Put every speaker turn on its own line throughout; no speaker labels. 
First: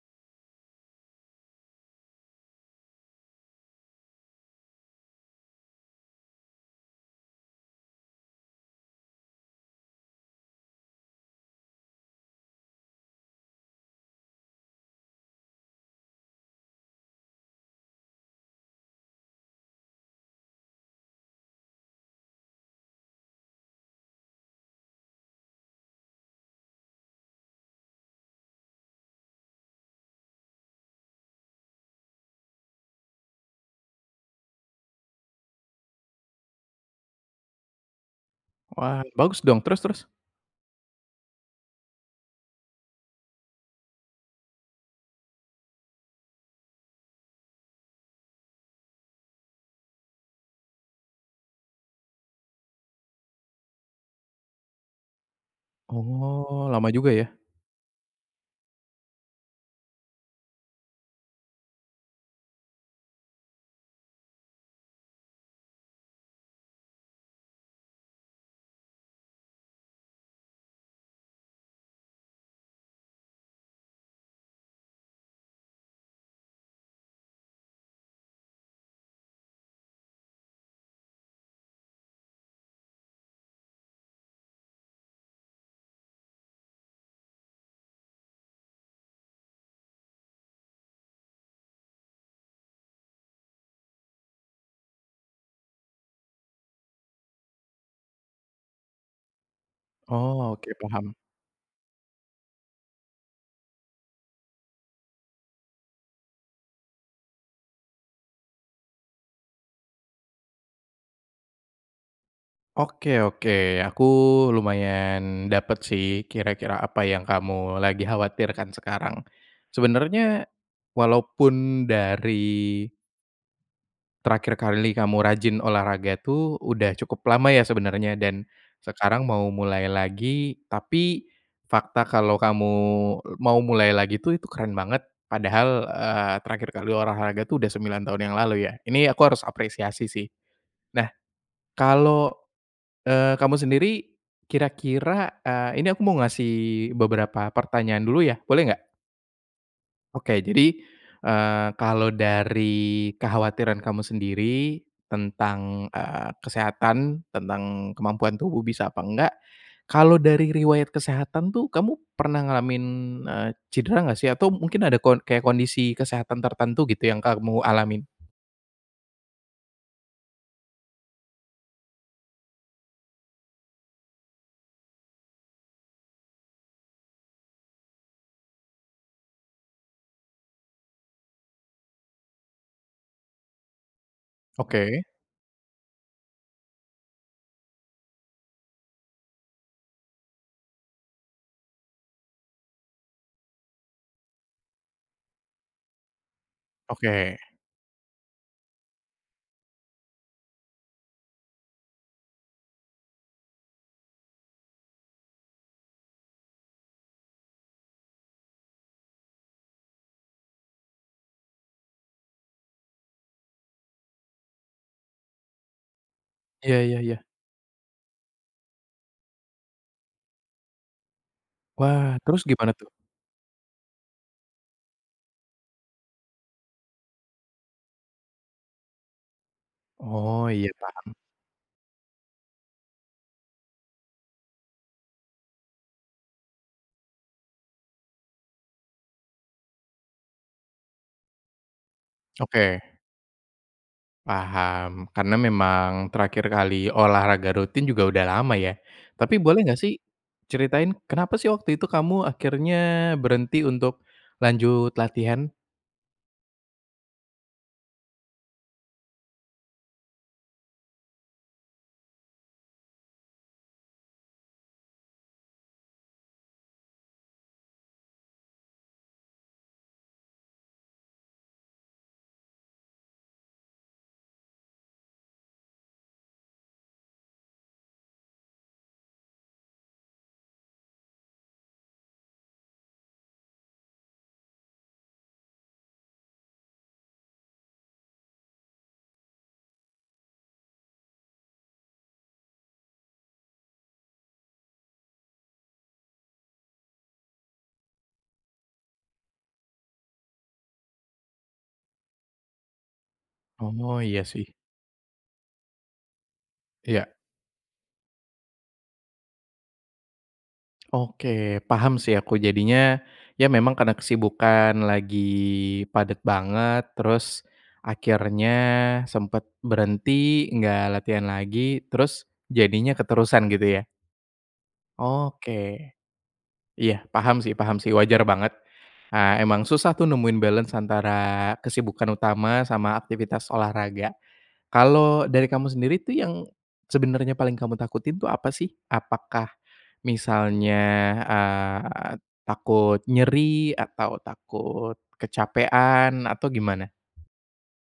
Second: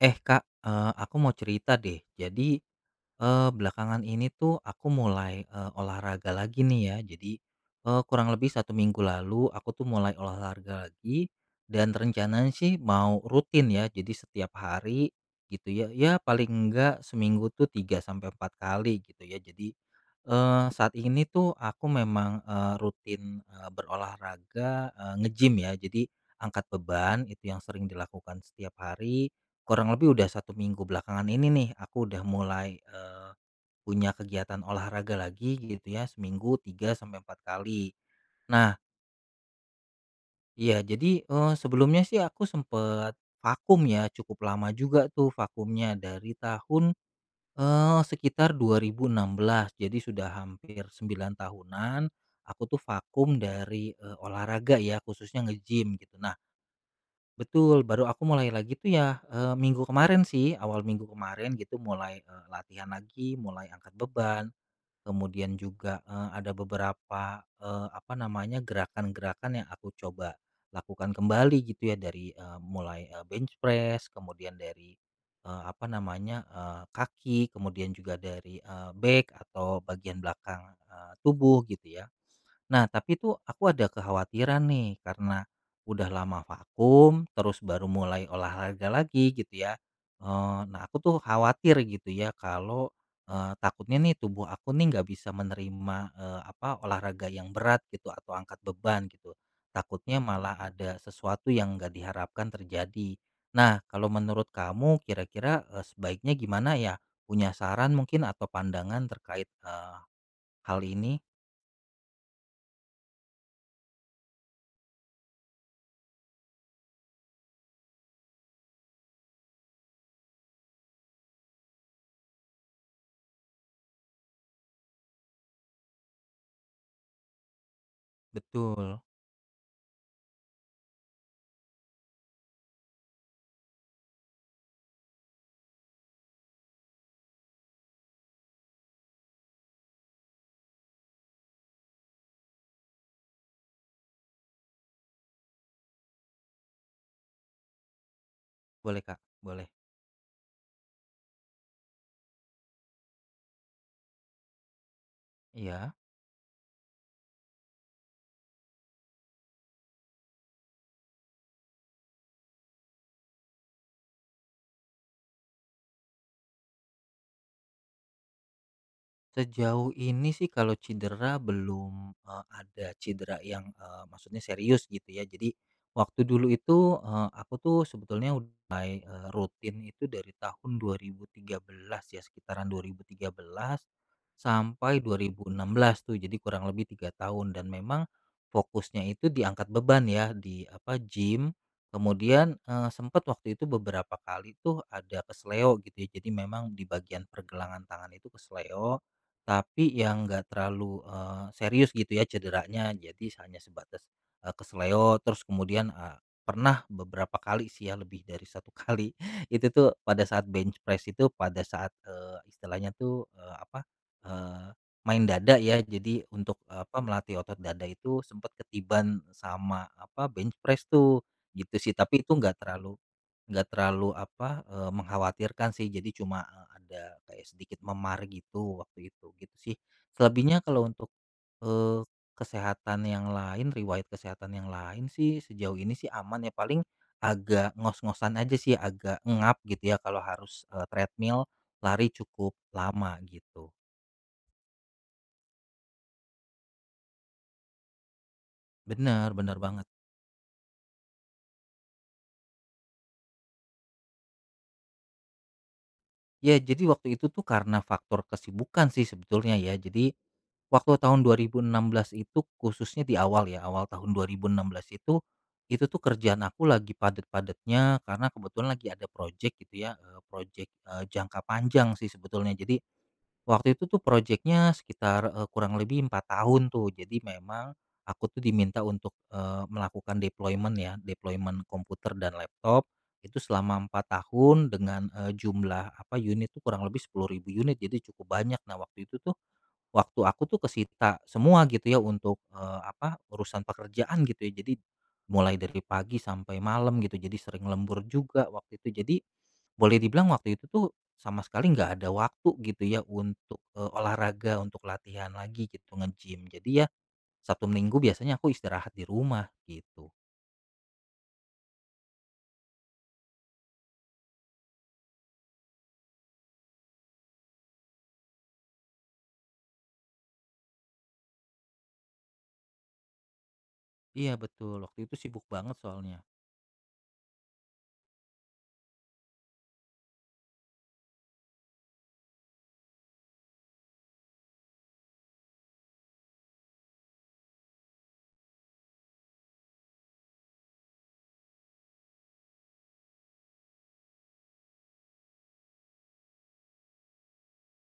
Eh, Kak, eee, aku mau cerita deh jadi, eee, belakangan ini tuh aku mulai, eee, olahraga lagi nih ya jadi, eee, kurang lebih 1 minggu lalu aku tuh mulai olahraga lagi dan rencananya sih mau rutin ya jadi setiap hari gitu ya. Ya paling nggak seminggu tuh 3 sampai 4 kali gitu ya. Jadi, eee, saat ini tuh aku memang, eee, rutin, eee, berolahraga, eee, nge-gym ya jadi angkat beban itu yang sering dilakukan setiap hari kurang lebih udah 1 minggu belakangan ini nih aku udah mulai, eee, punya kegiatan olahraga lagi gitu ya seminggu 3 sampai 4 kali. Nah
Wah bagus dong, terus terus?
Iya, jadi, eee, sebelumnya sih aku sempet vakum ya cukup lama juga tuh vakumnya dari tahun, eee, sekitar 2016 jadi sudah hampir 9 tahunan aku tuh vakum dari, eee, olahraga ya khususnya nge-gym gitu. Nah
Oh, lama juga ya?
Betul, baru aku mulai lagi tuh ya, eee, minggu kemarin sih awal minggu kemarin gitu mulai, eee, latihan lagi mulai angkat beban, kemudian juga, eee, ada beberapa, eee, apa namanya gerakan-gerakan yang aku coba lakukan kembali gitu ya dari, eee, mulai, eee, bench press, kemudian dari, eee, apa namanya, eee, kaki, kemudian juga dari, eee, back atau bagian belakang, eee, tubuh gitu ya. Nah tapi tuh aku ada kekhawatiran nih karena udah lama vakum terus baru mulai olahraga lagi gitu ya. Eee, nah aku tuh khawatir gitu ya kalau, eee, takutnya nih tubuh aku nih nggak bisa menerima, eee, apa olahraga yang berat gitu atau angkat beban gitu, takutnya
Oh
malah
oke,
ada
paham.
sesuatu yang nggak diharapkan terjadi. Nah kalau menurut kamu kira-kira, eee, sebaiknya gimana ya punya saran mungkin atau pandangan terkait, eee, hal ini?
Oke oke, aku lumayan dapat sih kira-kira apa yang kamu lagi khawatirkan sekarang sebenarnya walaupun dari terakhir kali kamu rajin olahraga tuh udah cukup lama ya sebenarnya dan
Betul.
sekarang mau mulai lagi, tapi fakta kalau kamu mau mulai lagi tuh itu keren banget padahal, eee, terakhir kali olahraga tuh udah 9 tahun yang lalu ya, ini aku harus apresiasi sih. Nah kalau, eee, kamu sendiri kira-kira, eee, ini aku mau ngasih beberapa pertanyaan dulu ya, boleh enggak?
Boleh, Kak, boleh.
Oke, jadi, eee, kalau dari kekhawatiran kamu sendiri, tentang,
Iya.
eee, kesehatan, tentang kemampuan tubuh bisa apa enggak, kalau dari riwayat kesehatan tuh, kamu pernah ngalamin, eee, cidera enggak sih? Atau mungkin ada ko kayak kondisi kesehatan tertentu gitu, yang kamu alamin?
Sejauh ini sih kalau cidera belum, eee, ada cidera yang, eee, maksudnya serius gitu ya. Jadi, waktu dulu itu, eee, aku tuh sebetulnya ud mulai, eee, rutin itu dari tahun 2013 ya, sekitaran 2013, sampai
Oke.
2016 tuh. Jadi kurang lebih 3 tahun. Dan memang, fokusnya itu diangkat beban ya, di, apa, gym. Kemudian, eee, sempat waktu itu beberapa kali tuh ada keseleo gitu ya. Jadi memang di bagian
Oke.
pergelangan tangan itu keseleo, tapi yang enggak terlalu, eee, serius gitu ya cederanya. Jadi hanya sebatas, eee, keseleo. Terus kemudian, eee, pernah beberapa kali sih ya, lebih dari 1 kali, itu tuh pada saat bench press itu, pada saat, eee, istilahnya tuh, eee, apa, eee, main dada ya. Jadi untuk,
Iya
eee,
iya
apa,
iya.
melatih otot dada itu, sempat ketiban sama, apa, bench press tuh. Gitu sih,
Wah,
tapi itu
terus
nggak
gimana tuh?
terlalu nggak terlalu, apa, eee, mengkhawatirkan sih. Jadi cuma, eee, ada kayak sedikit memar gitu waktu itu. Gitu sih.
Oh
Selebihnya
ya,
kalau untuk,
paham.
eee, kesehatan yang lain, riwayat kesehatan yang lain sih, sejauh ini sih aman ya. Paling agak ngos-ngosan aja sih, agak engap gitu ya kalau harus, eee, treadmill, lari cukup
Oke.
lama. Gitu.
Paham, karena memang terakhir kali olahraga rutin juga udah lama ya?
Benar,
Tapi
benar
boleh nggak
banget.
sih ceritain, kenapa sih waktu itu kamu akhirnya berhenti untuk lanjut latihan?
Iya, jadi waktu itu tuh, karena faktor kesibukan sih sebetulnya ya. Jadi, waktu tahun 2016 itu, khususnya di awal ya, awal tahun 2016 itu. Itu tuh kerjaan aku lagi padat-padatnya, karena kebetulan lagi ada projek gitu ya, eee, projek, eee, jangka panjang sih sebetulnya. Jadi, waktu itu tuh projeknya sekitar, eee, kurang lebih 4 tahun tuh. Jadi memang aku tuh diminta untuk, eee, melakukan deployment ya, deployment komputer dan laptop, itu selama 4 tahun, dengan, eee, jumlah, apa, unit tuh kurang lebih 10.000 unit, jadi cukup banyak. Nah, waktu itu tuh, waktu aku tuh kesita semua gitu ya untuk, eee, apa, urusan pekerjaan gitu ya. Jadi mulai dari pagi sampai malam gitu, jadi sering lembur juga waktu itu. Jadi boleh dibilang waktu itu tuh sama sekali nggak ada waktu gitu ya untuk, eee,
Oh iya sih.
olahraga, untuk latihan lagi gitu, nge-gym. Jadi ya,
Iya.
Sabtu, Minggu biasanya aku istirahat di rumah gitu.
Oke, paham sih aku jadinya. Ya, memang karena kesibukan lagi padat banget, terus akhirnya sempat berhenti, enggak latihan lagi. Terus jadinya keterusan gitu, ya?
Iya betul, waktu itu sibuk banget
Oke.
soalnya.
Iya, paham sih paham sih, wajar banget. Eee, emang susah tuh nemuin balance antara kesibukan utama sama aktivitas olahraga. Kalau dari kamu sendiri tuh, yang sebenarnya paling kamu takutin tuh apa sih? Apakah, misalnya, eee, takut nyeri, atau takut kecapekan, atau gimana?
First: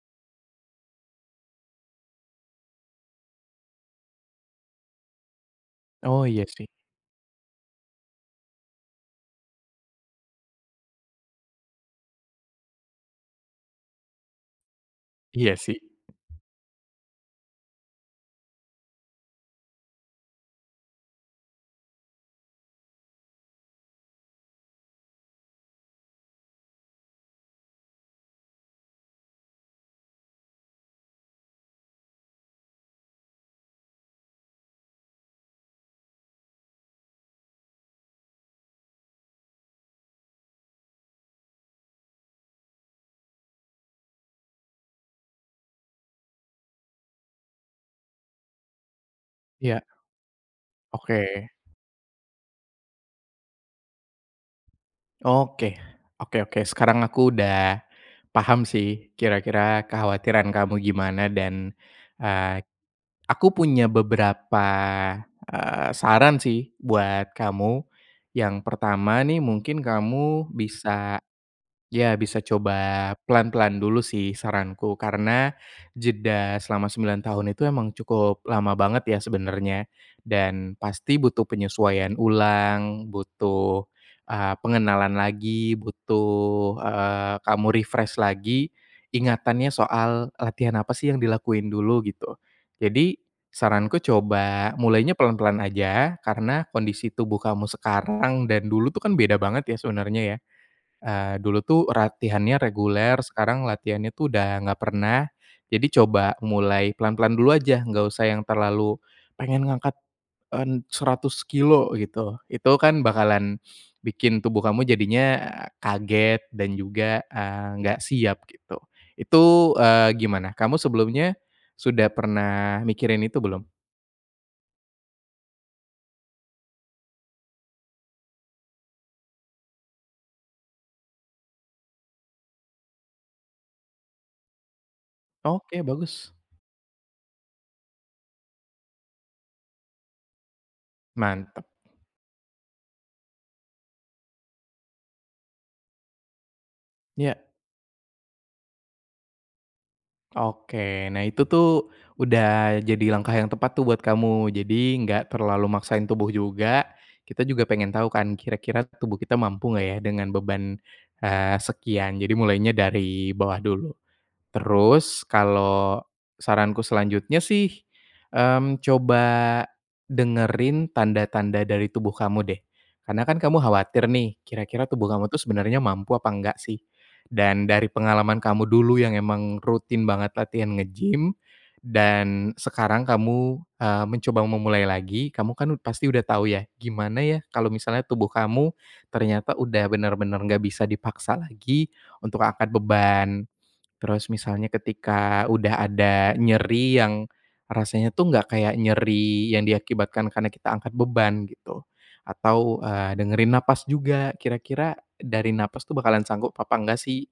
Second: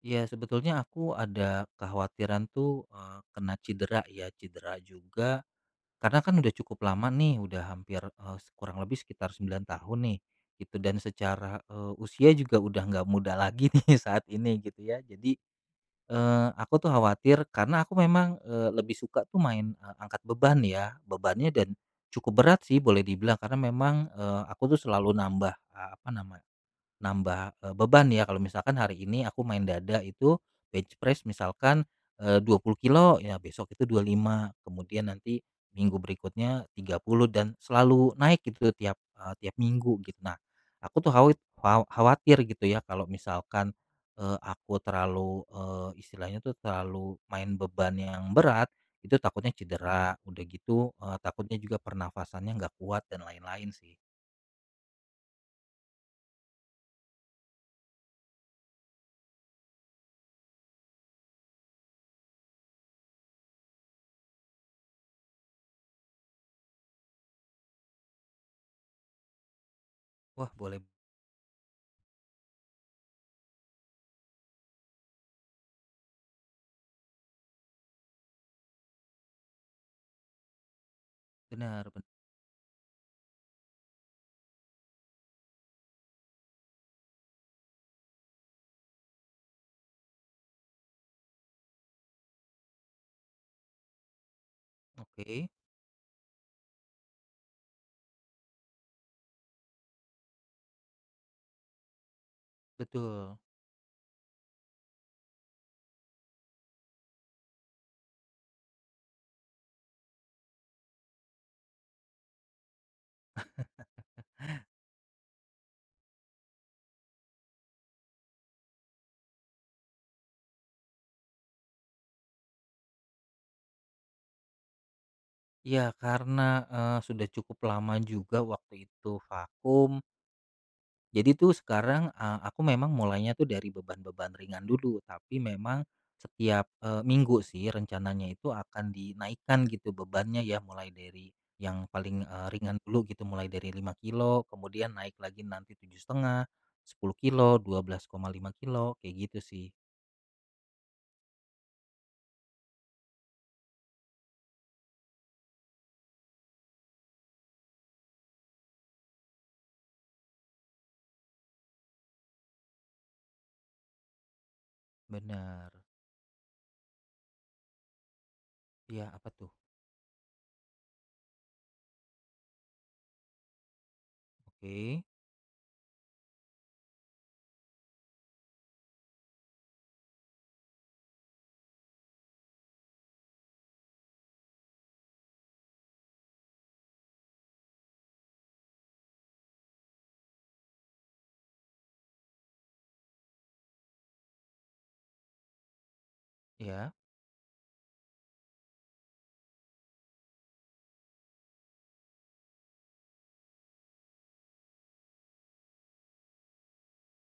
Iya, sebetulnya aku ada kekhawatiran tuh, eee, kena cedera ya, cedera juga. Karena
Oh
kan
ya
udah
sih.
cukup lama nih, udah hampir, eee, kurang lebih sekitar 9 tahun nih, gitu. Dan secara, eee, usia juga udah nggak muda lagi nih saat ini, gitu ya. Jadi,
Iya sih.
eee, aku tuh khawatir, karena aku memang, eee, lebih suka tuh main angkat beban, ya, bebannya cukup berat sih. Boleh dibilang karena memang, eee, aku tuh selalu nambah, eee, apa namanya, nambah e beban ya. Kalau misalkan hari ini aku main dada, itu bench press misalkan, eee, 20 kilogram, ya besok itu 25, kemudian nanti minggu berikutnya 30. Dan selalu naik gitu tiap, eee, tiap minggu gita. Nah, aku tuh khawit kha khawatir gitu ya, kalau misalkan, eee, aku terlalu, eee, istilahnya tuh terlalu main beban yang berat, itu takutnya
Iya.
cedera. Udah gitu, eee,
Oke.
takutnya juga pernapasannya nggak kuat dan lain-lain sih.
Oke, oke oke. Sekarang aku udah paham sih, kira-kira kekhawatiran kamu gimana. Dan, eee, aku punya beberapa, eee, saran sih buat kamu. Yang pertama nih, mungkin
Wah,
kamu
boleh.
bisa ya bisa coba pelan-pelan dulu sih saranku. Karena jeda selama 9 tahun itu emang cukup lama banget ya, sebenarnya. Dan pasti butuh
Benar benar.
penyesuaian ulang, butuh, eee, pengenalan lagi, butuh, eee, kamu refresh lagi ingatannya soal, "Latihan apa sih yang dilakuin dulu." gitu. Jadi, saranku coba mulainya
Oke.
pelan-pelan aja. Karena kondisi tubuh kamu sekarang dan dulu tuh kan beda banget ya, sebenarnya. Eee, dulu tuh latihannya reguler,
Betul.
sekarang latihannya tuh udah nggak pernah. Jadi coba mulai pelan-pelan dulu aja, nggak usah yang terlalu pengen ngangkat en 100 kilogram, gitu. Itu kan bakalan bikin tubuh kamu jadinya, eee, kaget, dan juga, eee, nggak siap gitu. Itu, eee, gimana? Kamu sebelumnya sudah pernah mikirin itu belum?
Iya, karena, eee, sudah cukup lama juga waktu itu vakum. Jadi tuh sekarang, eee, aku memang mulainya tuh dari beban-beban ringan dulu. Tapi memang,
Oke, bagus.
setiap, eee, minggu sih, rencananya itu akan dinaikkan gitu bebannya ya. Mulai dari
Mantap.
yang paling, eee, ringan dulu gitu, mulai dari 5 kilogram, kemudian naik lagi nanti 7,5, sepuluh
Iya.
kilo, 12,5 kilogram, kayak gitu sih.
Oke, nah itu tuh, udah jadi langkah yang tepat tuh buat kamu. Jadi enggak terlalu maksain tubuh juga. Kita juga pengen tahu kan, kira-kira tubuh kita mampu enggak ya dengan beban, eee, sekian. Jadi mulainya dari bawah dulu. Terus
Benar.
kalau saranku selanjutnya sih, mmm,
Iya
coba
apa tuh?
dengerin tanda-tanda dari tubuh kamu deh, karena kan kamu khawatir nih, kira-kira
Oke.
tubuh kamu tuh sebenarnya mampu apa enggak sih? Dan dari pengalaman kamu dulu yang emang rutin banget latihan nge-gym dan sekarang kamu, eee, mencoba memulai lagi, kamu kan pasti udah tahu ya gimana ya kalau misalnya tubuh kamu ternyata udah benar-benar nggak bisa dipaksa lagi untuk angkat beban. Terus misalnya ketika udah ada
Iya.
nyeri yang rasanya tuh enggak kayak nyeri yang diakibatkan karena kita angkat beban gitu, atau, eee, dengerin nafas juga, kira-kira dari nafas tuh bakalan sanggup apa enggak sih?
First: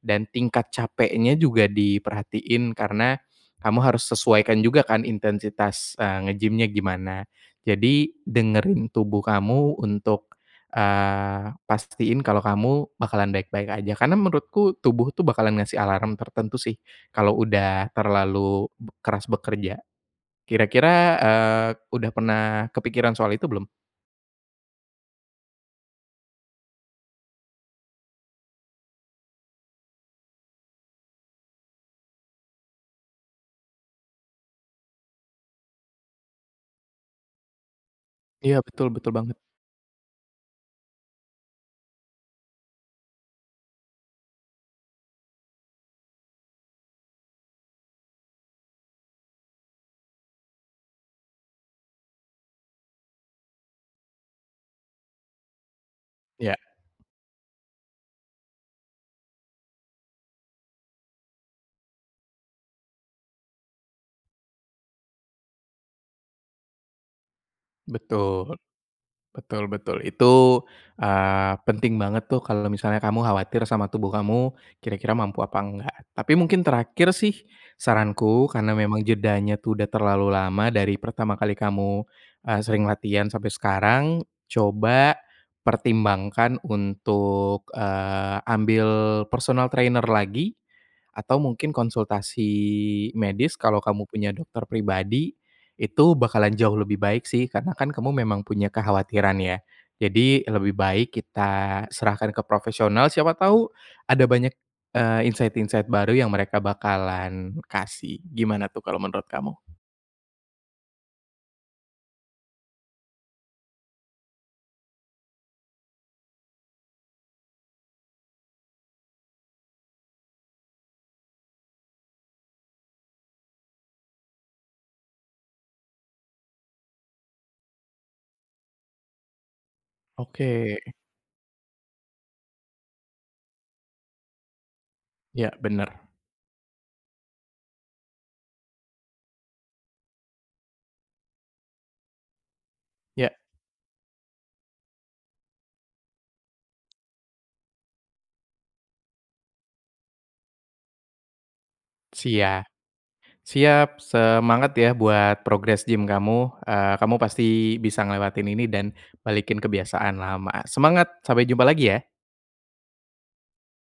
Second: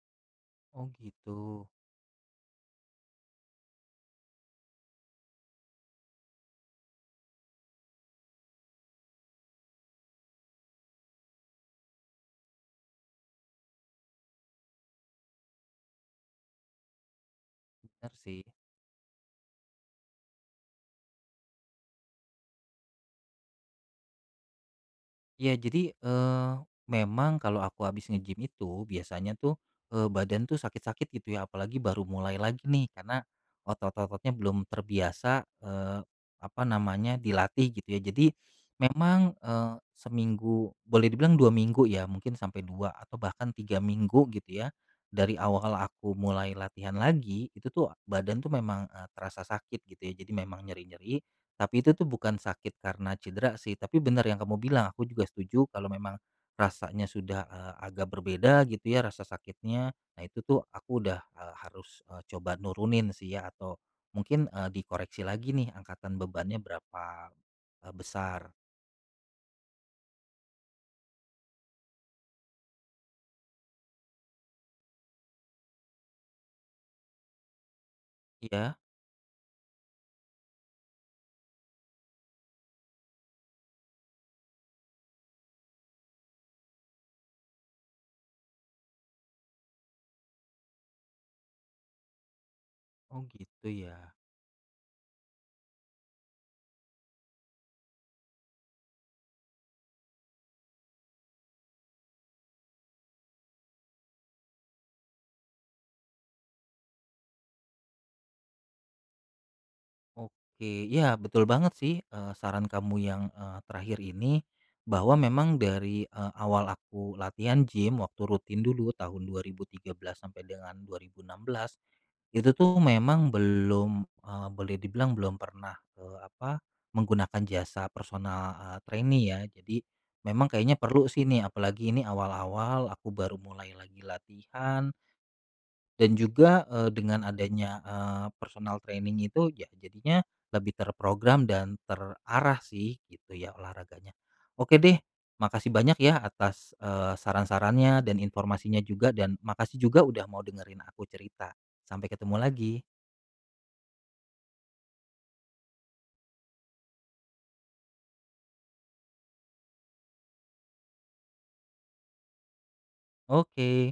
Dan tingkat
Oh
capeknya
gitu.
juga diperhatiin, karena kamu harus sesuaikan juga kan intensitas, eee, nge-gym-nya gimana. Jadi dengerin tubuh kamu untuk, eee, pastiin kalau kamu bakalan baik-baik aja. Karena menurutku tubuh tuh bakalan ngasih alarm tertentu sih kalau udah
Benar sih.
terlalu keras bekerja. Kira-kira, eee, udah pernah kepikiran soal itu belum?
Ya jadi, eee, memang kalau aku abis nge-gym itu, biasanya tuh, eee, badan tuh sakit-sakit gitu ya, apalagi baru mulai lagi nih karena otot-ototnya belum terbiasa, eee, apa namanya, dilatih gitu ya. Jadi
Iya betul, betul
memang
banget.
,eee, seminggu boleh dibilang 2 minggu ya, mungkin sampai 2 atau bahkan 3 minggu gitu ya. Dari awal aku mulai latihan lagi, itu tuh badan tuh memang, eee, terasa sakit gitu ya. Jadi memang nyeri-nyeri, tapi itu tuh bukan sakit karena cedera sih. Tapi benar yang kamu bilang, aku juga setuju kalau memang
Iya.
rasanya sudah, eee, agak berbeda gitu ya rasa sakitnya. Nah itu tuh aku udah, eee, harus, eee, coba nurunin sih ya, atau mungkin, eee, dikoreksi lagi nih angkatan bebannya berapa, eee, besar.
Betul, betul betul. Itu, eee, penting banget tuh kalau misalnya kamu khawatir sama tubuh kamu, kira-kira mampu apa enggak. Tapi mungkin terakhir sih, saranku,
Iya.
karena memang jedanya tuh sudah terlalu lama dari pertama kali kamu, eee, sering latihan sampai sekarang, coba pertimbangkan untuk, eee, ambil personal trainer lagi, atau mungkin konsultasi
Oh
medis.
gitu
Kalau kamu
ya.
punya dokter pribadi, itu bakalan jauh lebih baik sih, karena kan kamu memang punya kekhawatiran ya? Jadi lebih baik kita serahkan ke profesional, siapa tahu ada banyak, eee, insight-insight, eee, baru yang mereka bakalan kasih. Gimana tuh kalau menurut kamu?
Oke, ya betul banget sih, eee, saran kamu yang, eee, terakhir ini, bahwa memang dari, eee, awal aku latihan gym, waktu rutin dulu tahun 2013 sampai dengan 2016, itu tuh memang belum, eee, boleh dibilang belum pernah, eee, apa, menggunakan jasa, personal, eee, trainee ya. Jadi memang kayaknya
Oke.
perlu sih nih, apalagi ini awal-awal aku baru mulai lagi latihan
Iya, benar.
dan juga, eee, dengan adanya, eee, personal training itu, ya, jadinya lebih terprogram dan terarah sih gitu
Iya.
ya olahraganya. Oke deh, makasih banyak ya atas, eee, saran-sarannya dan informasinya juga, dan makasih juga udah mau dengerin aku cerita. Sampai ketemu
Sia
lagi.
siap, semangat ya buat progress gym kamu, eee, kamu pasti bisa ngelewatin ini dan balikin kebiasaan lama. Semangat, sampai jumpa lagi ya.
Oke.